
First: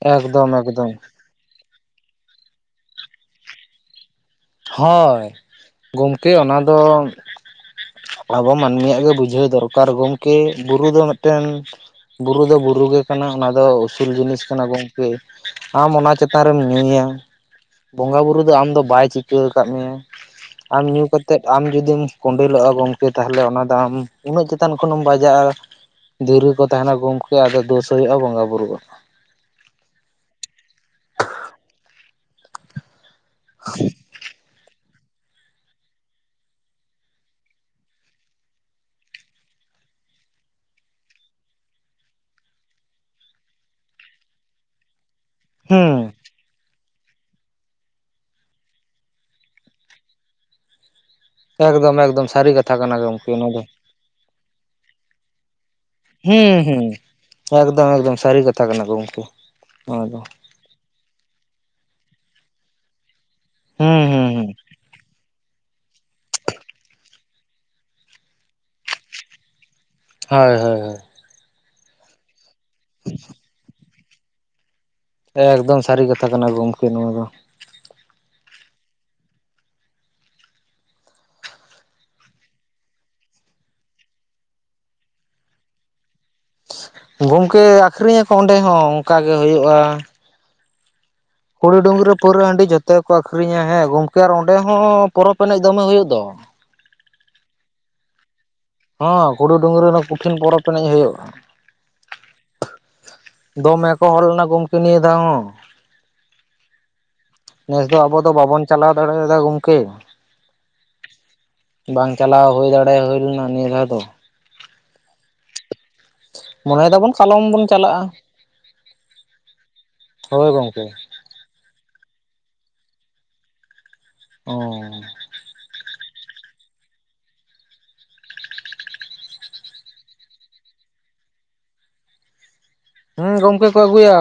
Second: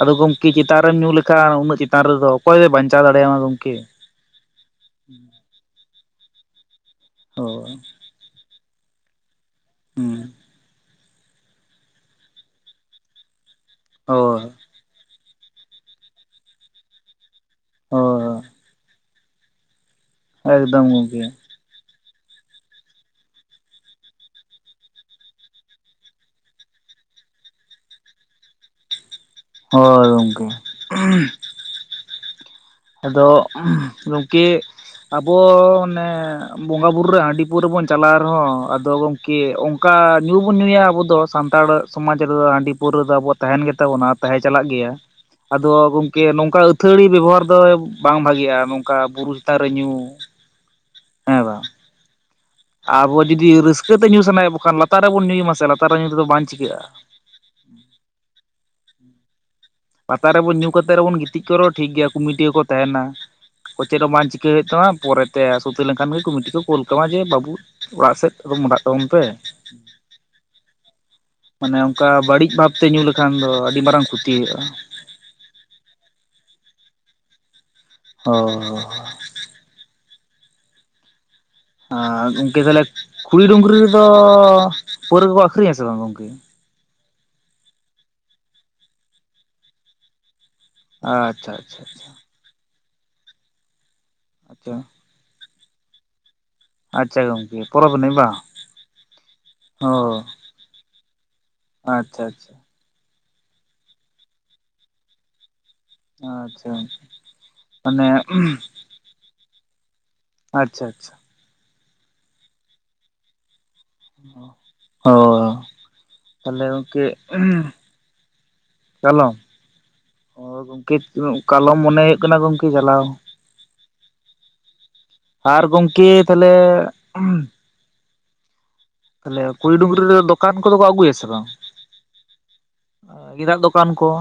S2: ᱟᱫᱚ ᱜᱚᱢᱠᱮ
S1: ᱮᱠᱫᱚᱢ
S2: ᱪᱮᱛᱟᱱ
S1: ᱮᱠᱫᱚᱢ
S2: ᱨᱮᱢ ᱧᱩᱸ ᱞᱮᱠᱷᱟᱱ ᱩᱱᱟᱹᱜ ᱪᱮᱛᱟᱱ ᱨᱮᱫᱚ ᱚᱠᱚᱭ ᱫᱚ ᱵᱟᱧᱪᱟᱣ ᱫᱟᱲᱮᱭᱟᱢᱟ ᱜᱚᱢᱠᱮ
S1: ᱦᱳᱭ ᱜᱚᱢᱠᱮ ᱚᱱᱟ ᱫᱚ
S2: ᱦᱳᱭ
S1: ᱟᱵᱚ ᱢᱟᱹᱱᱢᱤ ᱭᱟᱜ ᱜᱮ ᱵᱩᱡᱷᱟᱹᱣ ᱫᱚᱨᱠᱟᱨ
S2: ᱦᱩᱸ
S1: ᱜᱚᱢᱠᱮ ᱵᱩᱨᱩ ᱫᱚ ᱢᱤᱫᱴᱮᱱ ᱵᱩᱨᱩ ᱫᱚ ᱵᱩᱨᱩ ᱜᱮ ᱠᱟᱱᱟ ᱚᱱᱟ ᱫᱚ ᱩᱥᱩᱞ ᱡᱤᱱᱤᱥ
S2: ᱦᱳᱭ
S1: ᱠᱟᱱᱟ ᱵᱚᱝ ᱜᱮ ᱟᱢ ᱚᱱᱟ ᱪᱮᱛᱟᱱ ᱨᱮᱢ ᱧᱩᱭᱟ ᱵᱚᱸᱜᱟ ᱵᱩᱨᱩ ᱫᱚ
S2: ᱦᱳᱭ
S1: ᱟᱢ ᱫᱚ ᱵᱟᱭ ᱪᱤᱼᱼ ᱪᱤᱠᱟᱹᱣ ᱟᱠᱟᱜ ᱢᱮᱭᱟᱭ ᱟᱢ
S2: ᱮᱠᱫᱚᱢ
S1: ᱧᱩ
S2: ᱜᱚᱝᱠᱮ
S1: ᱠᱟᱛᱮᱫᱼᱼ ᱟᱢ ᱡᱩᱫᱤᱢ ᱠᱚᱸᱰᱮᱞᱚᱜ-ᱟ ᱜᱚᱢᱠᱮ ᱛᱟᱦᱚᱞᱮ ᱚᱱᱟ ᱫᱚ ᱟᱢ ᱩᱱᱟᱹᱜ ᱪᱮᱛᱟᱱ ᱠᱷᱚᱱᱮᱢ ᱵᱟᱡᱟᱜᱼᱟ᱾ ᱫᱤᱨᱤ ᱠᱚ ᱛᱟᱦᱮᱱᱟ ᱜᱚᱢᱠᱮ ᱟᱫᱚ ᱫᱳᱥ ᱦᱚᱭᱚᱜ-ᱟ ᱵᱚᱸᱜᱟ ᱵᱩᱨᱩ ᱣᱟᱜ᱾
S2: ᱦᱚᱭ ᱜᱚᱝᱠᱮ᱾ ᱟᱫᱚ ᱩᱸ ᱜᱚᱝᱠᱮᱜ ᱟᱵᱚ ᱚᱱᱮᱼᱼ ᱵᱚᱸᱜᱟ ᱵᱩᱨᱩ ᱨᱮ ᱦᱟᱹᱸᱰᱤ ᱯᱟᱹᱣᱨᱟᱹ ᱵᱚᱱ ᱪᱟᱞᱟᱣ ᱨᱮᱦᱚᱸ ᱟᱫᱚ ᱜᱚᱝᱠᱮ ᱚᱝᱠᱟ ᱧᱩᱵᱚᱱ ᱧᱩᱭᱟ ᱟᱵᱩ ᱫᱚ ᱥᱟᱱᱛᱟᱲᱼᱼ ᱥᱚᱢᱟᱡᱽ ᱨᱮᱫᱚ ᱦᱟᱸᱰᱤ ᱯᱟᱹᱣᱨᱟᱹ ᱫᱚ ᱟᱵᱚᱣᱟᱜ ᱛᱟᱦᱮᱱ ᱜᱮᱛᱟ ᱵᱚᱱᱟ ᱟᱨ ᱛᱟᱦᱮᱸ ᱪᱟᱞᱟᱜ ᱜᱮᱭᱟ᱾ ᱟᱫᱚ
S1: ᱦᱩᱸ
S2: ᱜᱚᱢᱠᱮ ᱱᱚᱝᱠᱟ ᱟᱹᱛᱷᱟᱹᱣᱲᱤ ᱵᱮᱵᱚᱦᱟᱨᱼᱼ ᱛᱚᱭᱮᱵ ᱵᱟᱝ ᱵᱷᱟᱜᱤ ᱭᱟ ᱱᱚᱝᱠᱟ ᱵᱩᱨᱩ ᱪᱮᱛᱟᱱ ᱨᱮ ᱧᱩ, ᱦᱮᱸ ᱵᱟᱝ᱾
S1: ᱮᱠᱫᱚᱢ ᱮᱠᱫᱚᱢ ᱥᱟᱨᱤ ᱠᱟᱛᱷᱟ ᱠᱟᱱᱟ
S2: ᱟᱵᱚ
S1: ᱜᱚᱢᱠᱮ
S2: ᱡᱩᱫᱤ
S1: ᱚᱱᱟ ᱫᱚ
S2: ᱨᱟᱹᱥᱠᱟᱹ ᱛᱮ ᱧᱩ ᱥᱟᱱᱟᱭᱮᱜ ᱵᱚᱠᱷᱟᱱ ᱞᱟᱛᱟᱨ ᱨᱮᱵᱚᱱ ᱧᱩᱭᱟ ᱢᱟ ᱥᱮ ᱞᱟᱛᱟᱨ ᱨᱮ ᱧᱩ ᱛᱮᱫᱚ ᱵᱟᱝ
S1: ᱦᱩᱸ ᱦᱩᱸ
S2: ᱪᱤᱠᱟᱹᱜᱼᱟ
S1: ᱮᱠᱫᱚᱢ ᱮᱠᱫᱚᱢ ᱥᱟᱨᱤ ᱠᱟᱛᱷᱟ ᱠᱟᱱᱟ ᱜᱚᱢᱠᱮ᱾ ᱱᱚᱣᱟ ᱫᱚ ᱦᱩᱸ
S2: ᱯᱟᱛᱟ ᱨᱮᱵᱚᱱ ᱧᱩ ᱠᱟᱛᱮᱜ ᱨᱮᱵᱚᱱ ᱜᱤᱛᱤᱡ ᱠᱚᱜ ᱨᱮᱦᱚᱸ ᱴᱷᱤᱠ ᱜᱮᱭᱟ ᱠᱩᱢᱤᱴᱤ ᱦᱚᱸ ᱠᱚ ᱛᱮᱦᱮᱱᱟ᱾ ᱪᱮᱫ ᱦᱚᱸ ᱵᱟᱝ
S1: ᱦᱩᱸ
S2: ᱪᱤᱠᱟᱹ
S1: ᱦᱩᱸ
S2: ᱦᱩᱭᱩᱜ ᱛᱟᱢᱟ ᱯᱚᱨᱮᱼᱼ ᱯᱚᱨᱮᱛᱮ ᱥᱩᱛᱤᱞ‌ ᱞᱮᱱᱠᱷᱟᱱ ᱜᱮ ᱠᱚᱢᱤᱴᱤ ᱠᱚ ᱠᱳᱞ ᱠᱟᱢᱟ ᱡᱮ ᱵᱟᱵᱩ ᱚᱲᱟᱜ ᱥᱮᱫ ᱢᱚᱸᱰᱷᱟᱜ ᱛᱟᱵᱚᱱ ᱯᱮ᱾
S1: ᱦᱚᱭ ᱦᱚᱭ ᱦᱚᱭ᱾
S2: ᱢᱟᱱᱮ ᱚᱱᱠᱟ ᱵᱟᱲᱤᱡ ᱵᱷᱟᱵᱽ ᱛᱮ ᱧᱩ ᱞᱮᱠᱷᱟᱱ ᱫᱚ ᱟᱹᱰᱤ ᱢᱟᱨᱟᱝ ᱠᱷᱩᱛᱤ‌ ᱦᱩᱭᱩᱜ-ᱟ᱾
S1: ᱮᱠᱫᱚᱢ ᱥᱟᱨᱤ ᱠᱟᱛᱷᱟ ᱠᱟᱱᱟ ᱜᱚᱢᱠᱮ ᱱᱚᱣᱟ ᱫᱚ᱾
S2: ᱦᱚᱻ᱾ ᱟᱨ ᱜᱚᱝᱠᱮ ᱛᱟᱦᱚᱞᱮ ᱠᱷᱩᱲᱤ ᱰᱩᱝᱨᱤ ᱨᱮᱫᱚ ᱯᱟᱹᱣᱨᱟᱹ ᱠᱚᱠᱚ ᱟᱠᱷᱨᱤᱧᱟ ᱥᱮ ᱵᱟᱝ ᱜᱚᱝᱠᱮ?
S1: ᱜᱚᱝᱠᱮ ᱟᱠᱷᱨᱤᱧ ᱧᱟᱠᱚ ᱚᱸᱰᱮ ᱦᱚᱸ ᱚᱱᱠᱟ ᱜᱮ ᱦᱩᱭᱩᱜ-ᱟ᱾
S2: ᱟᱪᱪᱷᱟ
S1: ᱠᱩᱲᱩ
S2: ᱟᱪᱪᱷᱟ
S1: ᱰᱩᱝᱨᱤ ᱨᱮ ᱯᱟᱹᱣᱨᱟᱹ ᱦᱟᱺᱰᱤ ᱡᱚᱛᱚ ᱜᱮ ᱠᱚ ᱟᱠᱷᱨᱤᱧᱟ ᱦᱮᱸ ᱜᱚᱝᱠᱮ ᱟᱨ ᱚᱸᱰᱮ
S2: ᱟᱪᱪᱷᱟ
S1: ᱦᱚᱸ ᱯᱚᱨᱚᱯ ᱮᱱᱮᱡ ᱫᱚᱢᱮ ᱦᱩᱭᱩᱜ ᱫᱚ᱾
S2: ᱟᱪᱪᱷᱟ ᱜᱚᱝᱠᱮ ᱯᱚᱨᱚᱵᱽ ᱮᱱᱮᱡ ᱵᱟᱝ᱾
S1: ᱦᱚᱸ ᱠᱷᱩᱸᱲᱤ ᱰᱩᱝᱨᱤ
S2: ᱚ
S1: ᱨᱮ ᱠᱩᱴᱷᱤᱱ ᱯᱚᱨᱚᱯ ᱮᱱᱮᱡ ᱦᱩᱭᱩᱜ-ᱟ᱾
S2: ᱟᱪᱪᱷᱟ ᱟᱪᱪᱷᱟ
S1: ᱫᱚᱢᱮ ᱠᱚ ᱦᱚᱲ ᱞᱮᱱᱟ ᱜᱚᱝᱠᱮ ᱱᱤᱭᱟᱹ ᱫᱷᱟᱣ ᱦᱚᱸ᱾
S2: ᱟᱪᱪᱷᱟ ᱟᱪᱪᱷᱟ
S1: ᱱᱮᱥ ᱫᱚ ᱟᱵᱚ ᱫᱚ ᱵᱟᱵᱚᱱ ᱪᱟᱞᱟᱣ ᱫᱟᱲᱮ ᱭᱟᱫᱟ ᱜᱚᱝᱠᱮ᱾
S2: ᱟᱪᱪᱷᱟ ᱟᱪᱪᱷᱟ᱾
S1: ᱵᱟᱝ ᱪᱟᱞᱟᱣ ᱦᱩᱭ ᱫᱟᱲᱮ ᱦᱩᱭ ᱞᱮᱱᱟ ᱱᱤᱭᱟᱹ ᱫᱷᱟᱣ ᱫᱚ᱾
S2: ᱚᱦ ᱦᱳ᱾
S1: ᱢᱚᱱᱮᱭ ᱫᱟᱵᱚᱱ ᱠᱟᱞᱚᱢ ᱵᱚᱱ ᱪᱟᱞᱟᱜ-ᱟ᱾ ᱦᱳᱭ ᱜᱚᱝᱠᱮ᱾
S2: ᱩᱸᱜ ᱠᱟᱞᱚᱢ ᱢᱚᱱᱮ ᱦᱩᱭᱩᱜ ᱠᱟᱱᱟ ᱜᱚᱝᱠᱮ ᱪᱟᱞᱟᱣ᱾
S1: ᱚᱻ
S2: ᱟᱨ ᱜᱚᱝᱠᱮ ᱛᱟᱦᱚᱞᱮ [inaudible] ᱛᱟᱦᱚᱞᱮ ᱠᱷᱩᱸᱲᱤ ᱰᱩᱝᱨᱤ ᱨᱮ ᱫᱚᱠᱟᱱ ᱠᱚᱫᱚᱠᱚ ᱟᱹᱜᱩᱭᱟ ᱥᱮ ᱵᱟᱝ?
S1: ᱦᱮᱸ
S2: [unintelligible] ᱜᱮᱸᱫᱟᱜ
S1: ᱜᱚᱢᱠᱮ
S2: ᱫᱚᱠᱟᱱ ᱠᱚ
S1: ᱟᱹᱜᱩᱭᱟ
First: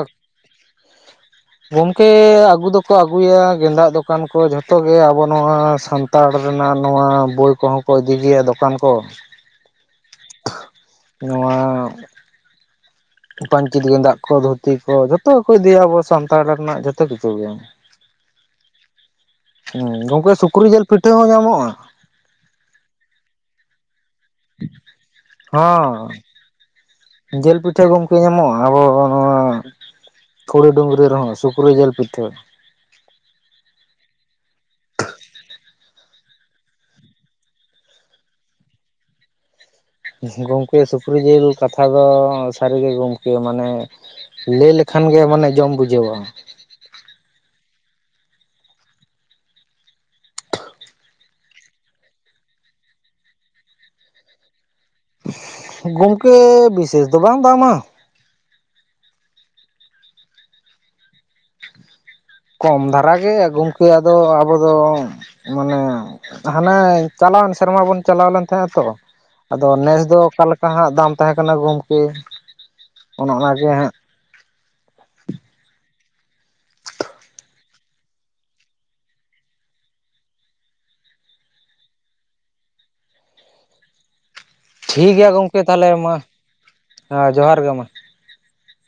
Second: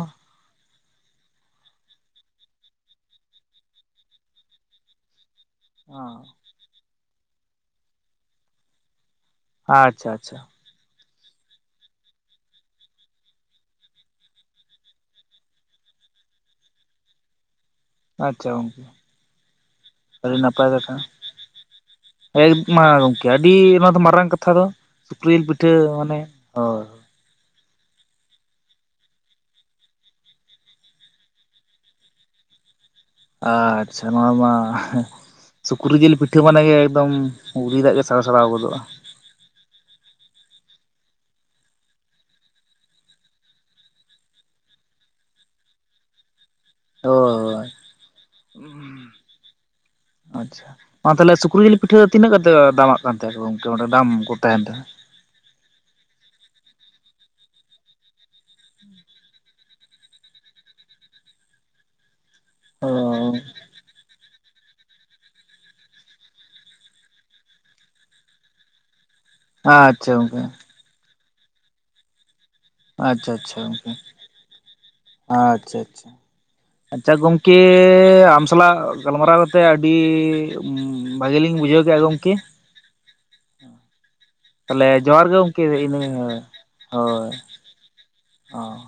S1: ᱜᱚᱢᱠᱮ ᱟᱹᱜᱩ ᱫᱚᱠᱚ ᱟᱹᱜᱩᱭᱟ ᱜᱮᱸᱫᱟᱜ ᱫᱚᱠᱟᱱ ᱠᱚ ᱡᱷᱚᱛᱚ ᱜᱮ ᱟᱵᱚ ᱱᱚᱣᱟ ᱥᱟᱱᱛᱟᱲ ᱨᱮᱱᱟᱜ ᱱᱚᱣᱟ ᱵᱳᱭ ᱠᱚᱦᱚᱸ ᱠᱚ ᱤᱫᱤ ᱜᱮᱭᱟ ᱫᱚᱠᱟᱱ ᱠᱚ᱾
S2: ᱟᱪᱪᱷᱟ ᱪᱷᱟ ᱪᱷᱟ
S1: ᱱᱚᱣᱟ ᱯᱟᱹᱧᱪᱤᱛ ᱜᱮᱸᱫᱟᱜ ᱠᱚ ᱫᱷᱩᱛᱤ ᱠᱚ ᱡᱷᱚᱛᱚ ᱜᱮ ᱠᱚ ᱤᱫᱤᱭᱟ ᱟᱵᱚ ᱥᱟᱱᱛᱟᱲ ᱨᱮᱱᱟᱜ ᱡᱚᱛᱚ ᱠᱤᱪᱷᱩ ᱜᱮ᱾
S2: ᱟᱪᱪᱷᱟ ᱜᱚᱝᱠᱮ
S1: ᱦᱩᱸ ᱜᱚᱝᱠᱮ
S2: ᱟᱹᱰᱤ
S1: ᱥᱩᱠᱨᱤ
S2: ᱱᱟᱯᱟᱭ
S1: ᱡᱤᱞ
S2: ᱠᱟᱛᱷᱟ
S1: ᱯᱤᱴᱷᱟᱹ ᱦᱚᱸ ᱧᱟᱢᱚᱜᱼᱟ?
S2: ᱮᱠ ᱢᱟ ᱜᱚᱝᱠᱮ ᱟᱹᱰᱤ ᱚᱱᱟ ᱫᱚ ᱢᱟᱨᱟᱝ ᱠᱟᱛᱷᱟ ᱫᱚ ᱥᱩᱠᱨᱤᱞ ᱯᱤᱴᱷᱟᱹ
S1: ᱦᱚᱸ
S2: ᱢᱟᱱᱮ ᱦᱳᱭ
S1: ᱡᱤᱞ ᱯᱤᱴᱷᱟᱹ ᱜᱚᱢᱠᱮ ᱧᱟᱢᱚᱜ-ᱟ ᱟᱵᱚ ᱱᱚᱣᱟᱼᱼ ᱠᱷᱩᱲᱤ ᱰᱩᱝᱨᱤ ᱨᱮᱦᱚᱸ ᱥᱩᱠᱨᱤ ᱡᱤᱞ ᱯᱤᱴᱷᱟᱹ᱾
S2: ᱟᱪᱪᱷᱟ ᱱᱚᱣᱟ ᱢᱟ, ᱦᱮᱸᱻᱼᱼ ᱥᱩᱠᱨᱤ ᱡᱤᱞ ᱯᱤᱴᱷᱟᱹ ᱢᱟᱱᱮ ᱮᱠᱫᱚᱢ ᱩᱞᱤ ᱫᱟᱜ ᱜᱮ ᱥᱟᱲ ᱥᱟᱲᱟᱣ ᱜᱚᱫᱚᱜᱼᱟ᱾
S1: ᱜᱚᱢᱠᱮ ᱥᱩᱠᱨᱤ ᱡᱤᱞ ᱠᱟᱛᱷᱟ ᱫᱚ ᱥᱟᱹᱨᱤᱜᱮ ᱜᱚᱢᱠᱮ ᱢᱟᱱᱮ ᱞᱟᱹᱭ ᱞᱮᱠᱷᱟᱱ ᱜᱮ ᱢᱟᱱᱮ ᱡᱚᱢ ᱵᱩᱡᱟᱹᱣᱟ ᱾
S2: ᱦᱳᱭ ᱟᱪᱷᱟ ᱢᱟ ᱛᱟᱦᱚᱞᱮ ᱥᱩᱠᱨᱤ ᱡᱤᱞ ᱯᱤᱴᱷᱟᱹ ᱫᱚ ᱛᱤᱱᱟᱹᱜ ᱠᱟᱛᱮ ᱫᱟᱢᱟᱜ ᱠᱟᱱ ᱛᱟᱦᱮᱸ ᱜᱚᱝᱠᱮ ᱚᱱᱰᱮ ᱫᱟᱢ ᱠᱚ ᱛᱟᱦᱮᱱ ᱛᱟᱦᱮᱸᱫ?
S1: ᱜᱚᱝᱠᱮ ᱵᱤᱥᱮᱥ ᱫᱚ ᱵᱟᱝ ᱫᱟᱢᱟ ᱠᱚᱢ
S2: ᱚ
S1: ᱫᱷᱟᱨᱟᱜᱮ ᱜᱚᱢᱠᱮ ᱟᱫᱚ ᱟᱵᱚᱫᱚ ᱢᱟᱱᱮ ᱦᱟᱱᱮ ᱪᱟᱞᱟᱣᱮᱱ ᱥᱮᱨᱢᱟ ᱵᱚᱱ ᱪᱟᱞᱟᱣ ᱞᱮᱱ ᱛᱟᱦᱮᱸᱱᱟ ᱛᱚ ᱟᱫᱚ ᱱᱮᱥ
S2: ᱟᱪᱪᱷᱟ
S1: ᱫᱚ
S2: ᱜᱚᱝᱠᱮ
S1: ᱚᱠᱟ ᱞᱮᱠᱟ ᱦᱟᱸᱜ ᱫᱟᱢ ᱛᱟᱦᱮᱸ ᱠᱟᱱᱟ ᱜᱚᱢᱠᱮ?
S2: ᱟᱪᱷᱟ ᱪᱟ ᱪᱟ ᱜᱚᱝᱠᱮ ᱟᱪᱪᱷᱟ ᱪᱷᱟ ᱪᱷᱟ ᱟᱪᱷᱟ ᱜᱚᱝᱠᱮ ᱟᱢ ᱥᱟᱞᱟᱜ ᱜᱟᱞᱢᱟᱨᱟᱣ ᱠᱟᱛᱮᱜ ᱟᱹᱰᱤ ᱩᱢ ᱵᱷᱟᱹᱜᱤ ᱞᱤᱧ ᱵᱩᱡᱷᱟᱹᱣ ᱠᱮᱫᱟ ᱜᱚᱢᱠᱮ᱾ ᱛᱟᱦᱚᱞᱮ
S1: ᱴᱷᱤᱠ
S2: ᱡᱚᱦᱟᱨ
S1: ᱜᱮᱭᱟ
S2: ᱜᱮ ᱜᱚᱢᱠᱮ
S1: ᱛᱟᱦᱚᱞᱮ
S2: ᱤᱱᱟᱹ
S1: ᱢᱟ
S2: ᱦᱳᱭ
S1: ᱡᱚᱦᱟᱨ ᱜᱮ ᱢᱟ
S2: ᱦᱚᱸ